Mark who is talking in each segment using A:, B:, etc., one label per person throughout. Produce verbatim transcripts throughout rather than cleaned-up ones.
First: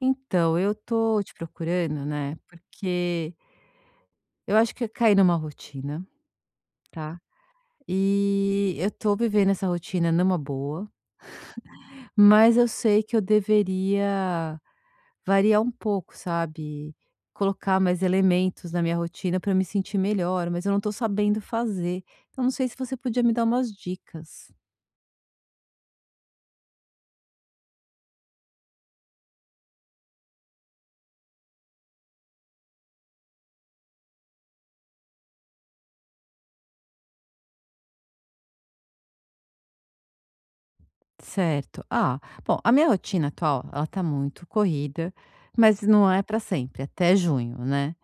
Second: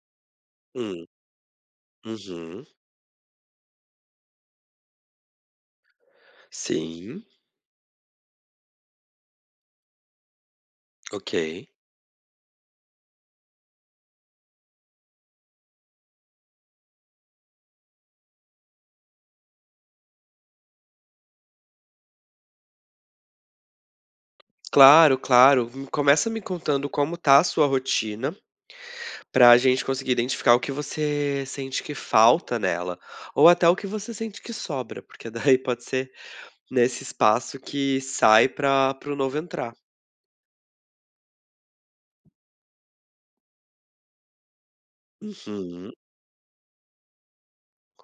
A: Então, eu
B: Hum,
A: tô te procurando, né,
B: uhum.
A: porque eu acho que eu caí numa rotina, tá?
B: Sim,
A: E eu tô vivendo essa rotina numa boa,
B: ok.
A: mas eu sei que eu deveria variar um pouco, sabe? Colocar mais elementos na minha rotina para eu me sentir melhor, mas eu não tô sabendo fazer. Então, não sei se você podia me dar umas dicas.
B: Claro, claro. Me começa me contando como tá a sua rotina, pra gente conseguir identificar o que você sente que falta nela, ou até o que você sente que sobra, porque daí pode ser nesse espaço que sai para pro novo entrar.
A: Certo. Ah, bom, a minha rotina atual, ela tá muito corrida, mas
B: Uhum,
A: não é para sempre, até junho, né?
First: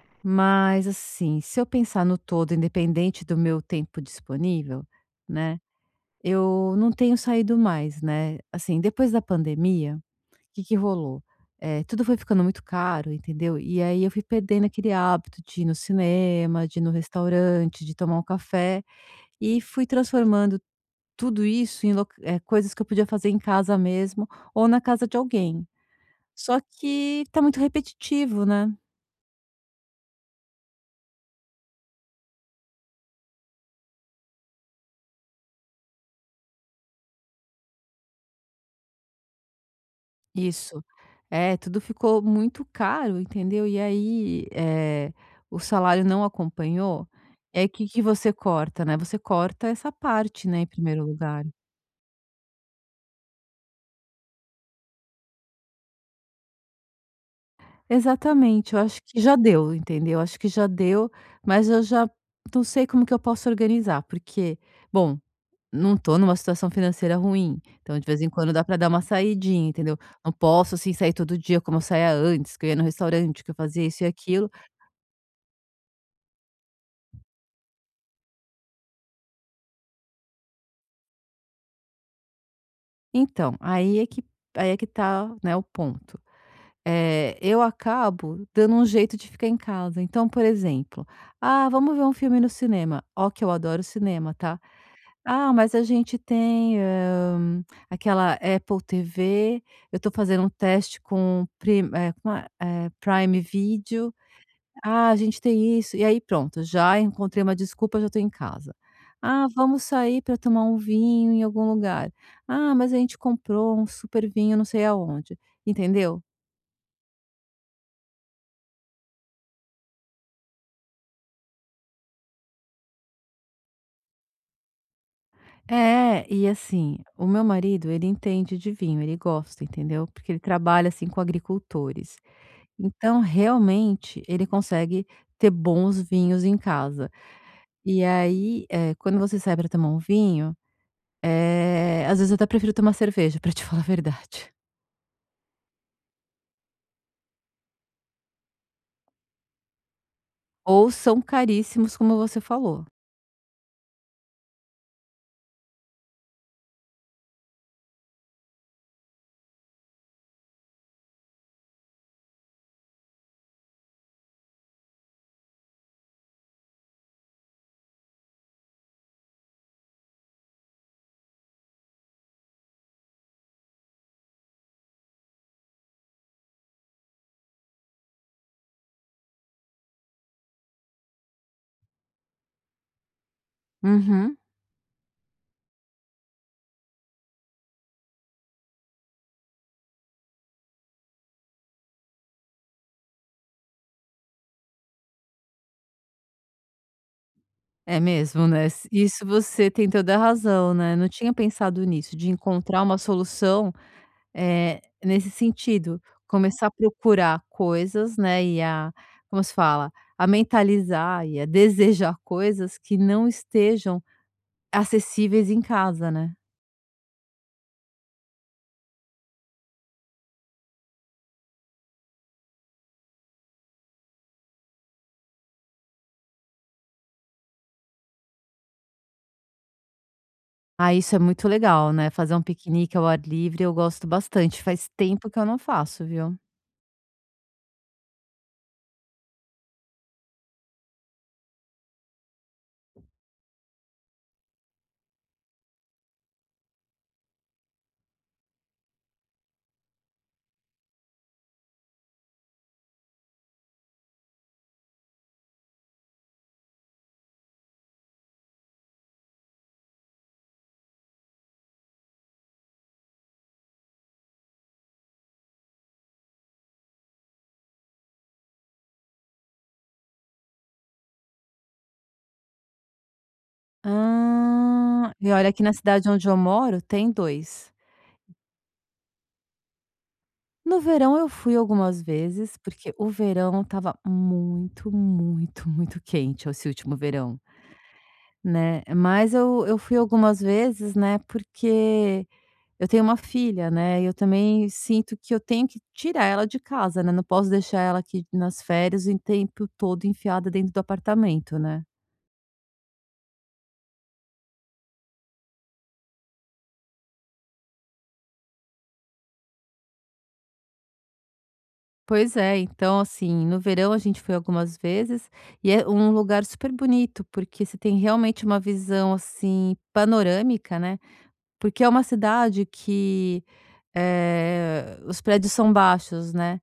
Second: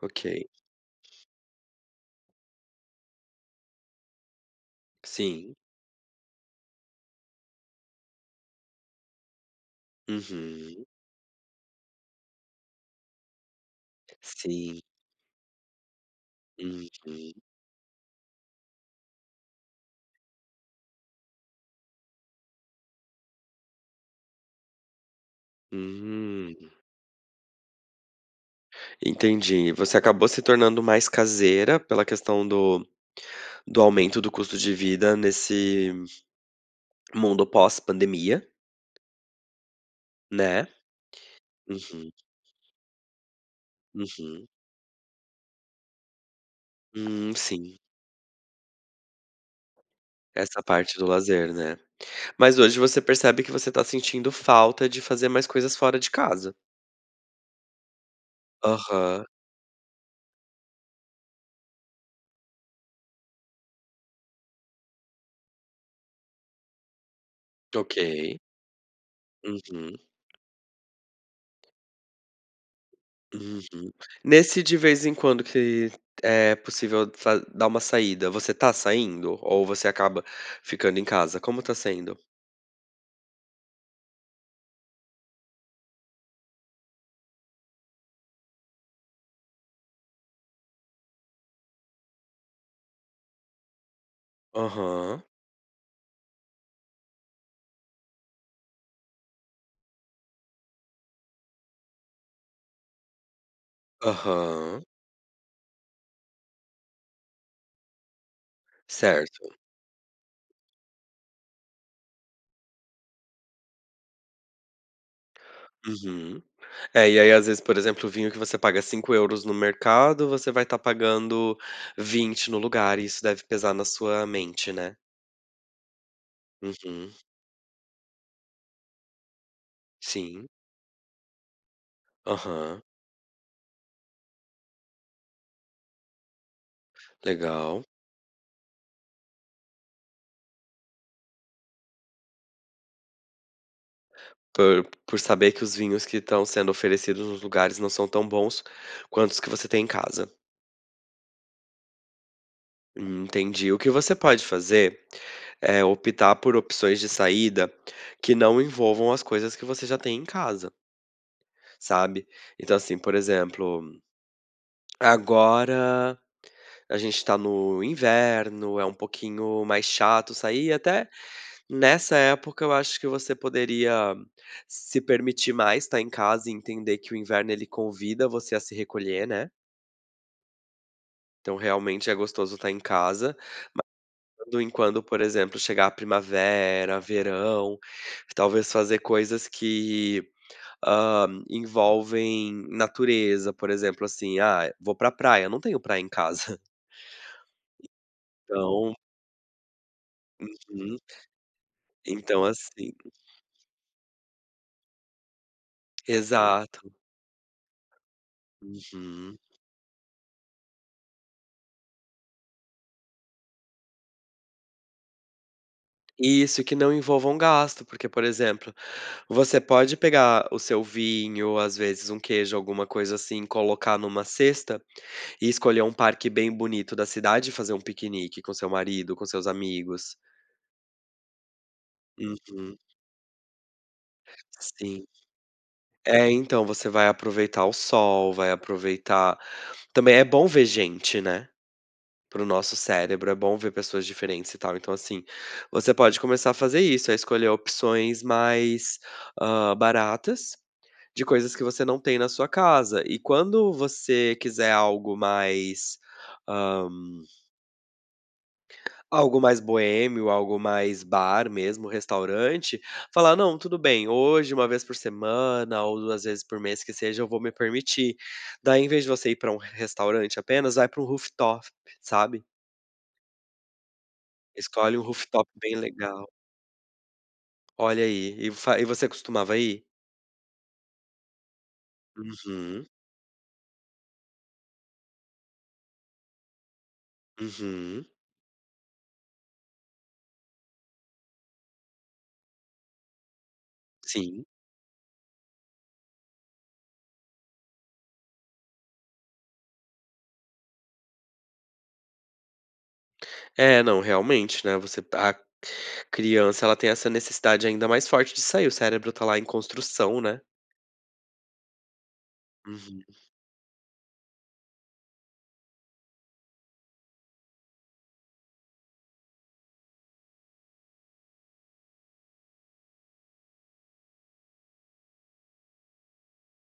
B: ok.
A: Mas assim, se eu pensar no todo, independente do meu tempo disponível,
B: Sim.
A: né, eu não tenho saído mais, né. Assim, depois da pandemia, o que que
B: Uhum.
A: rolou? Eh, tudo foi ficando muito caro, entendeu. E aí eu fui perdendo
B: Sim.
A: aquele hábito de ir no cinema, de ir no
B: Uhum.
A: restaurante, de tomar um café, e fui transformando tudo isso em loc eh, coisas que eu podia fazer em casa mesmo, ou na casa de alguém.
B: Hum,
A: Só que tá muito repetitivo, né.
B: Entendi. Você acabou se tornando mais caseira pela questão do Do aumento do custo de vida nesse mundo pós-pandemia, né.
A: Isso. É, tudo
B: Uhum,
A: ficou muito caro, entendeu. E aí,
B: uhum.
A: eh, o salário não acompanhou,
B: Hum,
A: e aí o
B: sim,
A: que que você corta, né, você corta essa parte, né,
B: essa
A: em
B: parte
A: primeiro
B: do
A: lugar.
B: lazer, né. Mas hoje você percebe que você tá sentindo falta de fazer mais coisas fora de casa.
A: Exatamente, eu acho que
B: Aham,
A: já deu, entendeu. Acho que já deu, mas eu já não sei como que eu posso organizar, porque, bom, não tô numa situação financeira ruim,
B: ok.
A: então de vez em quando dá para dar uma saidinha,
B: Uhum,
A: entendeu. Não posso, assim, sair todo dia como eu saía antes, que eu ia no restaurante, que eu fazia
B: uhum.
A: isso e aquilo.
B: Nesse de vez em quando que é possível fa dar uma saída, você tá saindo ou você acaba ficando em casa? Como tá sendo?
A: Então, aí é que aí é que tá, né, o ponto. Eh, eu acabo dando um jeito de ficar em casa. Então, por exemplo: "Ah, vamos ver um filme no cinema". Ó que eu adoro cinema, tá.
B: Aham,
A: "Ah, mas a gente tem, hã, aquela Apple T V". Eu tô fazendo um teste com Prim eh, como é? Eh, Prime Video.
B: aham,
A: Ah, a gente tem isso. E aí pronto, já encontrei uma desculpa, já estou em casa. Ah,
B: certo.
A: vamos sair para tomar um vinho em algum lugar. Ah, mas a gente comprou um super vinho não sei aonde, entendeu?
B: Uhum. É, e aí às vezes, por exemplo, o vinho que você paga cinco euros no mercado, você vai estar pagando vinte no lugar, e isso deve pesar na sua mente, né.
A: É, e assim,
B: Uhum.
A: o meu marido, ele entende de vinho, ele gosta, entendeu? Porque ele
B: Sim.
A: trabalha assim com agricultores.
B: Aham.
A: Então, realmente, ele consegue ter bons vinhos em casa.
B: Legal.
A: E aí, eh, quando você sai para tomar um vinho, eh, às vezes eu até prefiro tomar cerveja, para te falar a verdade.
B: Por por saber que os vinhos que estão sendo oferecidos nos lugares não são tão bons quanto os que você tem em casa.
A: Ou são caríssimos, como você falou.
B: Entendi. O que você pode fazer é optar por opções de saída que não envolvam as coisas que você já tem em casa, sabe. Então, assim, por exemplo, agora a gente tá no inverno, é um pouquinho mais chato sair, e até nessa época eu acho que você poderia se permitir mais estar em casa e entender que o inverno ele convida você a se recolher, né. Então realmente é gostoso estar em casa.
A: Uhum.
B: Do em quando, por exemplo, chegar a primavera, verão, talvez fazer coisas que, hã, envolvem natureza, por exemplo, assim, ah, vou pra praia, não tenho praia em casa,
A: É mesmo, né, s
B: então
A: isso você tem toda a razão, né,
B: uhum,
A: não tinha pensado nisso, de
B: então
A: encontrar
B: assim
A: uma solução, eh, nesse sentido, começar a
B: exato.
A: procurar coisas, né, e a
B: Uhum.
A: como se fala? A mentalizar e a desejar coisas que não estejam acessíveis em casa, né.
B: Isso, que não envolvam gasto, porque, por exemplo, você pode pegar o seu vinho, às vezes um queijo, alguma coisa assim, colocar numa cesta e escolher um parque bem bonito da cidade e fazer um piquenique com seu marido, com seus amigos.
A: Ah, isso é muito legal, né, fazer um
B: Uhum,
A: piquenique ao ar livre eu gosto bastante, faz
B: sim.
A: tempo que eu não faço,
B: É,
A: viu.
B: então, você vai aproveitar o sol, vai aproveitar também é bom ver gente, né. Para o nosso cérebro, é bom ver pessoas diferentes e tal. Então, assim, você pode começar a fazer isso, a escolher opções mais, hã, baratas, de coisas que você não tem na sua casa. E quando você quiser algo mais, hã, algo mais boêmio, algo mais bar mesmo, restaurante, falar: "Não, tudo bem, hoje, uma vez por semana ou duas vezes por mês que seja, eu vou me permitir". Daí, em vez de você ir para um restaurante apenas, vai para um rooftop, sabe? Escolhe um
A: Ah, e
B: rooftop
A: olha aqui na
B: bem
A: cidade
B: legal.
A: onde eu moro tem dois.
B: Olha aí, e fa e você costumava ir?
A: No verão eu fui algumas vezes,
B: Uhum,
A: porque o verão estava muito, muito, muito quente esse último verão,
B: uhum,
A: né. Mas eu eu fui algumas vezes, né, porque eu tenho uma filha, né, e eu
B: sim.
A: também sinto que eu tenho que tirar ela de casa, né, não posso deixar ela aqui nas férias o tempo todo enfiada dentro do apartamento, né.
B: É, não, realmente, né, você a criança, ela tem essa necessidade ainda mais forte de sair, o cérebro tá lá em construção, né.
A: Pois é, então,
B: Uhum,
A: assim, no verão a gente foi algumas vezes e é um lugar super bonito, porque você tem realmente uma visão, assim, panorâmica, né, porque é uma cidade que, eh, os prédios são baixos, né.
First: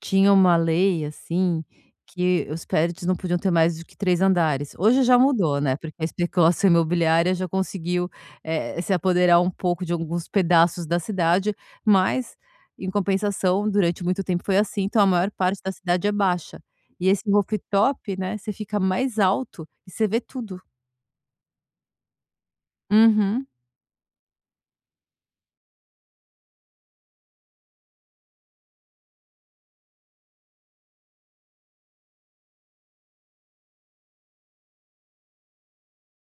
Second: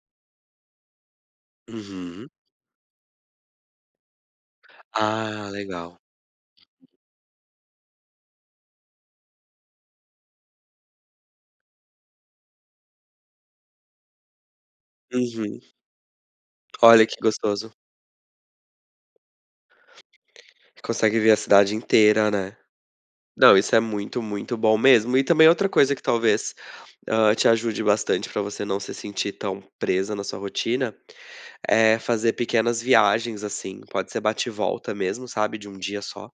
A: Tinha uma lei, assim,
B: uhum.
A: que os prédios não podiam ter mais do que três andares. Hoje já
B: Ah,
A: mudou, né, porque
B: legal.
A: a especulação imobiliária já conseguiu, eh, se apoderar um pouco de alguns pedaços da cidade, mas, em compensação, durante muito tempo foi assim, então a maior parte
B: Uhum.
A: da cidade é baixa.
B: Olha
A: E
B: que
A: esse
B: gostoso.
A: rooftop, né, você fica mais alto e você vê tudo.
B: Consegue ver a cidade inteira, né.
A: Uhum.
B: Não, isso é muito, muito bom mesmo. E também outra coisa que talvez, hã, te ajude bastante pra você não se sentir tão presa na sua rotina. É, fazer pequenas viagens, assim, pode ser bate e volta mesmo, sabe, de um dia só.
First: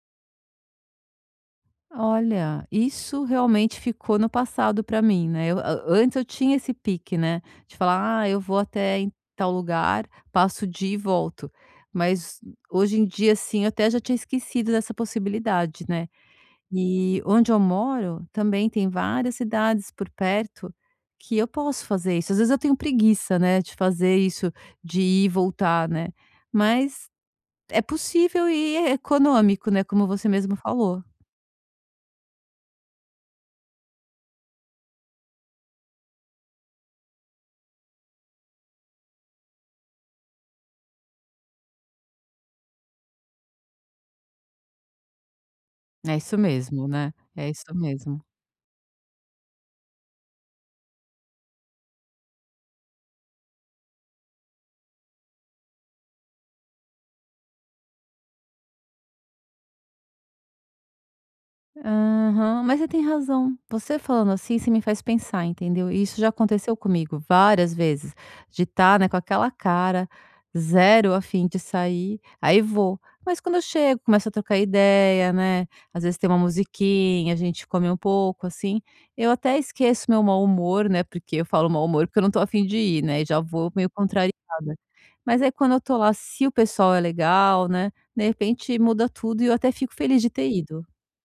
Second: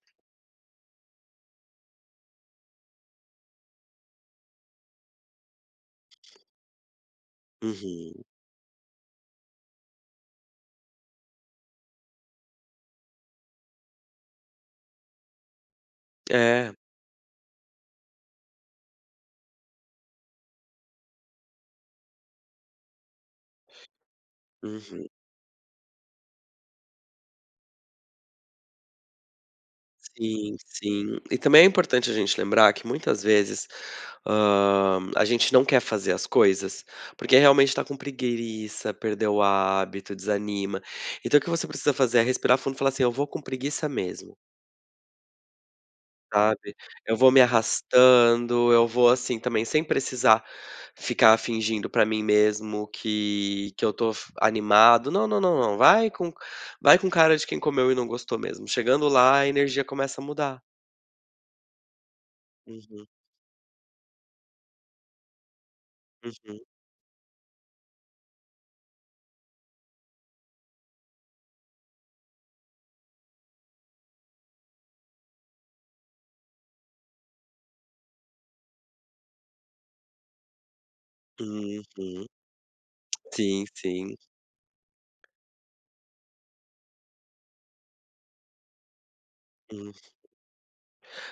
A: Olha, isso realmente ficou no passado para mim, né, eu a antes eu tinha esse pique, né, de
B: Uhum.
A: falar: "Ah, eu vou até em tal lugar, passo o dia e volto". Mas hoje em dia, assim, eu até já tinha esquecido dessa possibilidade, né.
B: É.
A: E onde eu moro também tem várias cidades por perto que eu posso fazer isso. Às vezes eu tenho preguiça, né, de fazer isso, de
B: Uhum.
A: ir e voltar, né, mas é possível e é econômico, né, como você mesmo
B: Sim,
A: falou.
B: sim. E também é importante a gente lembrar que muitas vezes, hã, a gente não quer fazer as coisas, porque realmente tá com preguiça, perdeu o hábito, desanima. Então o que você precisa fazer é respirar fundo e falar assim: "Eu vou com preguiça mesmo".
A: É isso
B: Sabe,
A: mesmo, né,
B: eu vou me
A: é isso mesmo.
B: arrastando, eu vou, assim, também sem precisar ficar fingindo pra mim mesmo que que eu tô f animado. Não, não, não, não, vai com vai com cara de quem comeu e não gostou mesmo. Chegando lá, a energia começa a mudar.
A: Aham, mas você tem
B: Uhum,
A: razão. Você falando assim, você me faz pensar, entendeu? E isso já
B: uhum,
A: aconteceu comigo várias vezes, de estar, né, com aquela cara, zero a fim de sair, aí vou. Mas quando eu chego, começo a trocar ideia, né, às vezes tem uma musiquinha, a gente come um pouco, assim, eu até esqueço meu mau humor, né, porque eu falo
B: uhum.
A: mau humor porque eu
B: Uhum.
A: não estou a fim de ir, né, e já
B: Sim,
A: vou meio
B: sim.
A: contrariada. Mas aí quando eu tô lá, se o pessoal é legal, né, de repente muda tudo e eu até
B: Uhum.
A: fico feliz de ter ido.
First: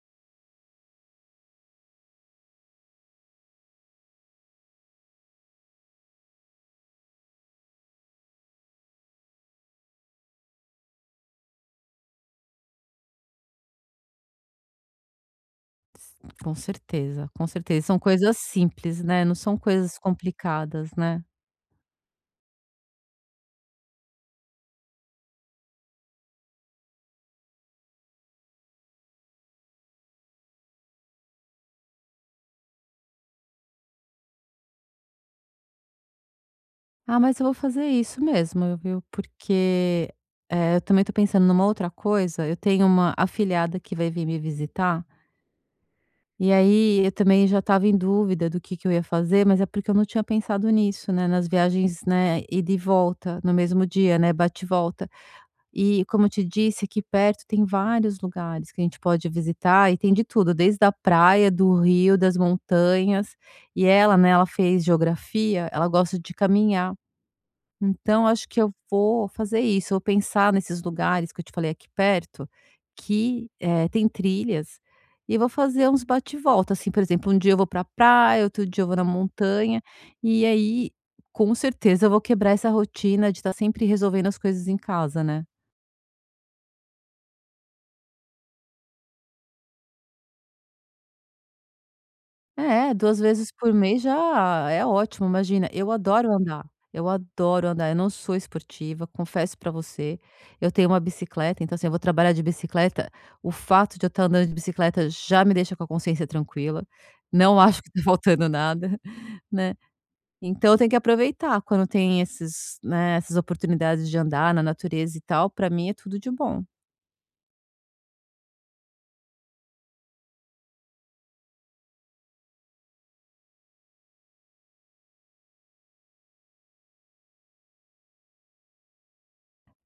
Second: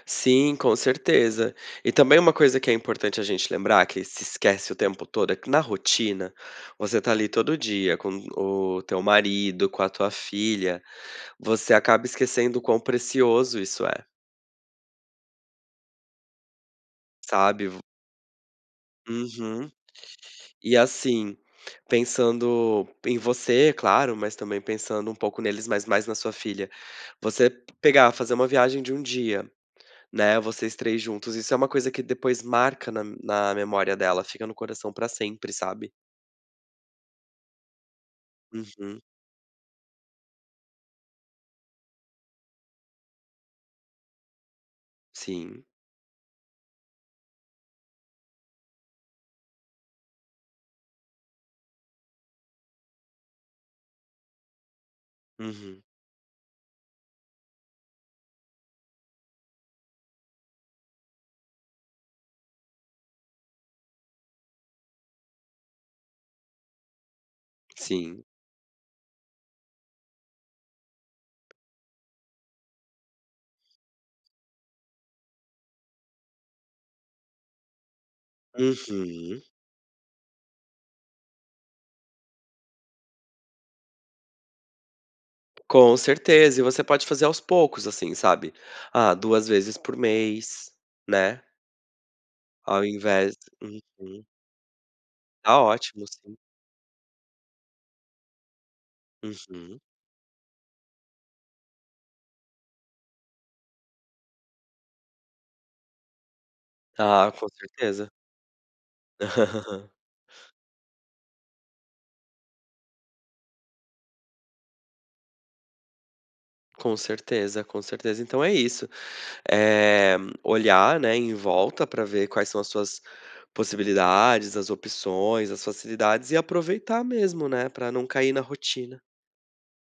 B: Sim, com certeza. E também uma coisa que é importante a gente lembrar, que se esquece o tempo todo, é que na rotina, você tá ali todo dia com o teu marido, com a tua filha, você acaba esquecendo o quão precioso isso é,
A: Com certeza, com
B: sabe.
A: certeza. São coisas simples, né, não são
B: Uhum.
A: coisas
B: E
A: complicadas, né.
B: assim, pensando em você, claro, mas também pensando um pouco neles, mas mais na sua filha, você pegar, fazer uma viagem de um dia. Né, vocês três juntos. Isso é uma coisa que depois marca na na memória dela, fica no coração pra sempre, sabe.
A: Ah, mas eu vou fazer isso mesmo, viu,
B: Uhum.
A: porque, eh, eu também estou pensando numa outra coisa, eu tenho uma afilhada que vai vir me visitar,
B: Sim.
A: e aí eu também já estava em dúvida do que que eu ia fazer, mas é porque eu não tinha pensado nisso, né, nas viagens, né, ida e volta no mesmo dia, né, bate e volta.
B: Uhum.
A: E como eu te disse, aqui perto tem vários lugares que a gente pode visitar e tem de tudo, desde a praia, do rio, das montanhas. E ela, né, ela fez geografia, ela gosta de caminhar.
B: Sim.
A: Então acho que eu vou fazer isso, eu vou pensar nesses lugares que eu te falei aqui perto, que, eh, tem trilhas, e eu vou fazer uns bate volta, assim, por exemplo, um dia eu vou pra praia, outro dia eu vou na
B: Uhum.
A: montanha, e aí, com certeza eu vou quebrar essa rotina de estar sempre resolvendo as coisas em casa, né?
B: Com certeza. E você pode fazer aos poucos, assim, sabe. Ah, duas vezes por mês, né, ao
A: É, duas
B: invés
A: vezes por mês
B: uhum.
A: já é ótimo,
B: Tá
A: imagina, eu
B: ótimo,
A: adoro
B: sim.
A: andar, eu adoro andar, eu não sou esportiva, confesso pra
B: Uhum.
A: você, eu tenho uma bicicleta, então assim, eu vou trabalhar de bicicleta, o fato de eu estar andando de bicicleta já me deixa com a consciência tranquila,
B: Ah, com
A: não acho que tá
B: certeza.
A: faltando nada, né. Então eu tenho que aproveitar quando tem esses, né, essas oportunidades de andar na natureza e tal, pra mim é tudo de bom.
B: Com certeza, com certeza. Então é isso. eh, olhar, né, em volta para ver quais são as suas possibilidades, as opções, as facilidades e aproveitar mesmo, né, para não cair na rotina.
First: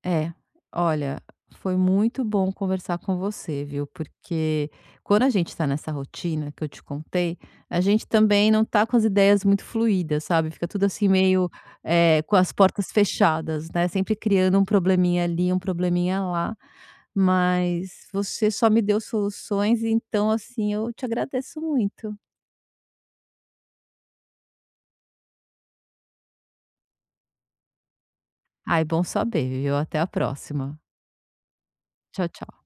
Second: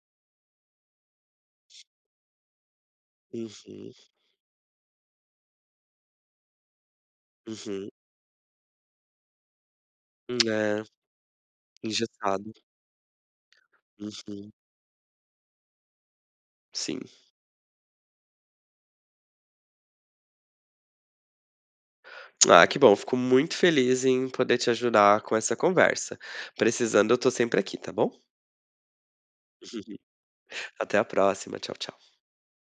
A: É, olha, foi muito bom conversar com você, viu?
B: Uhum,
A: Porque quando a gente está nessa rotina que eu te contei, a
B: uhum.
A: gente também não tá com as ideias muito fluídas, sabe? Fica
B: É,
A: tudo assim meio eh, com
B: engessado.
A: as portas fechadas, né? Sempre
B: Uhum,
A: criando um probleminha ali, um probleminha lá.
B: sim.
A: Mas você só me deu soluções, então assim eu te agradeço muito.
B: Ah, que bom, fico muito feliz em poder te ajudar com essa conversa. Precisando, eu tô sempre aqui, tá bom?
A: Ai, bom saber, viu? Até a próxima.
B: Até a próxima. Tchau, tchau.
A: Tchau, tchau.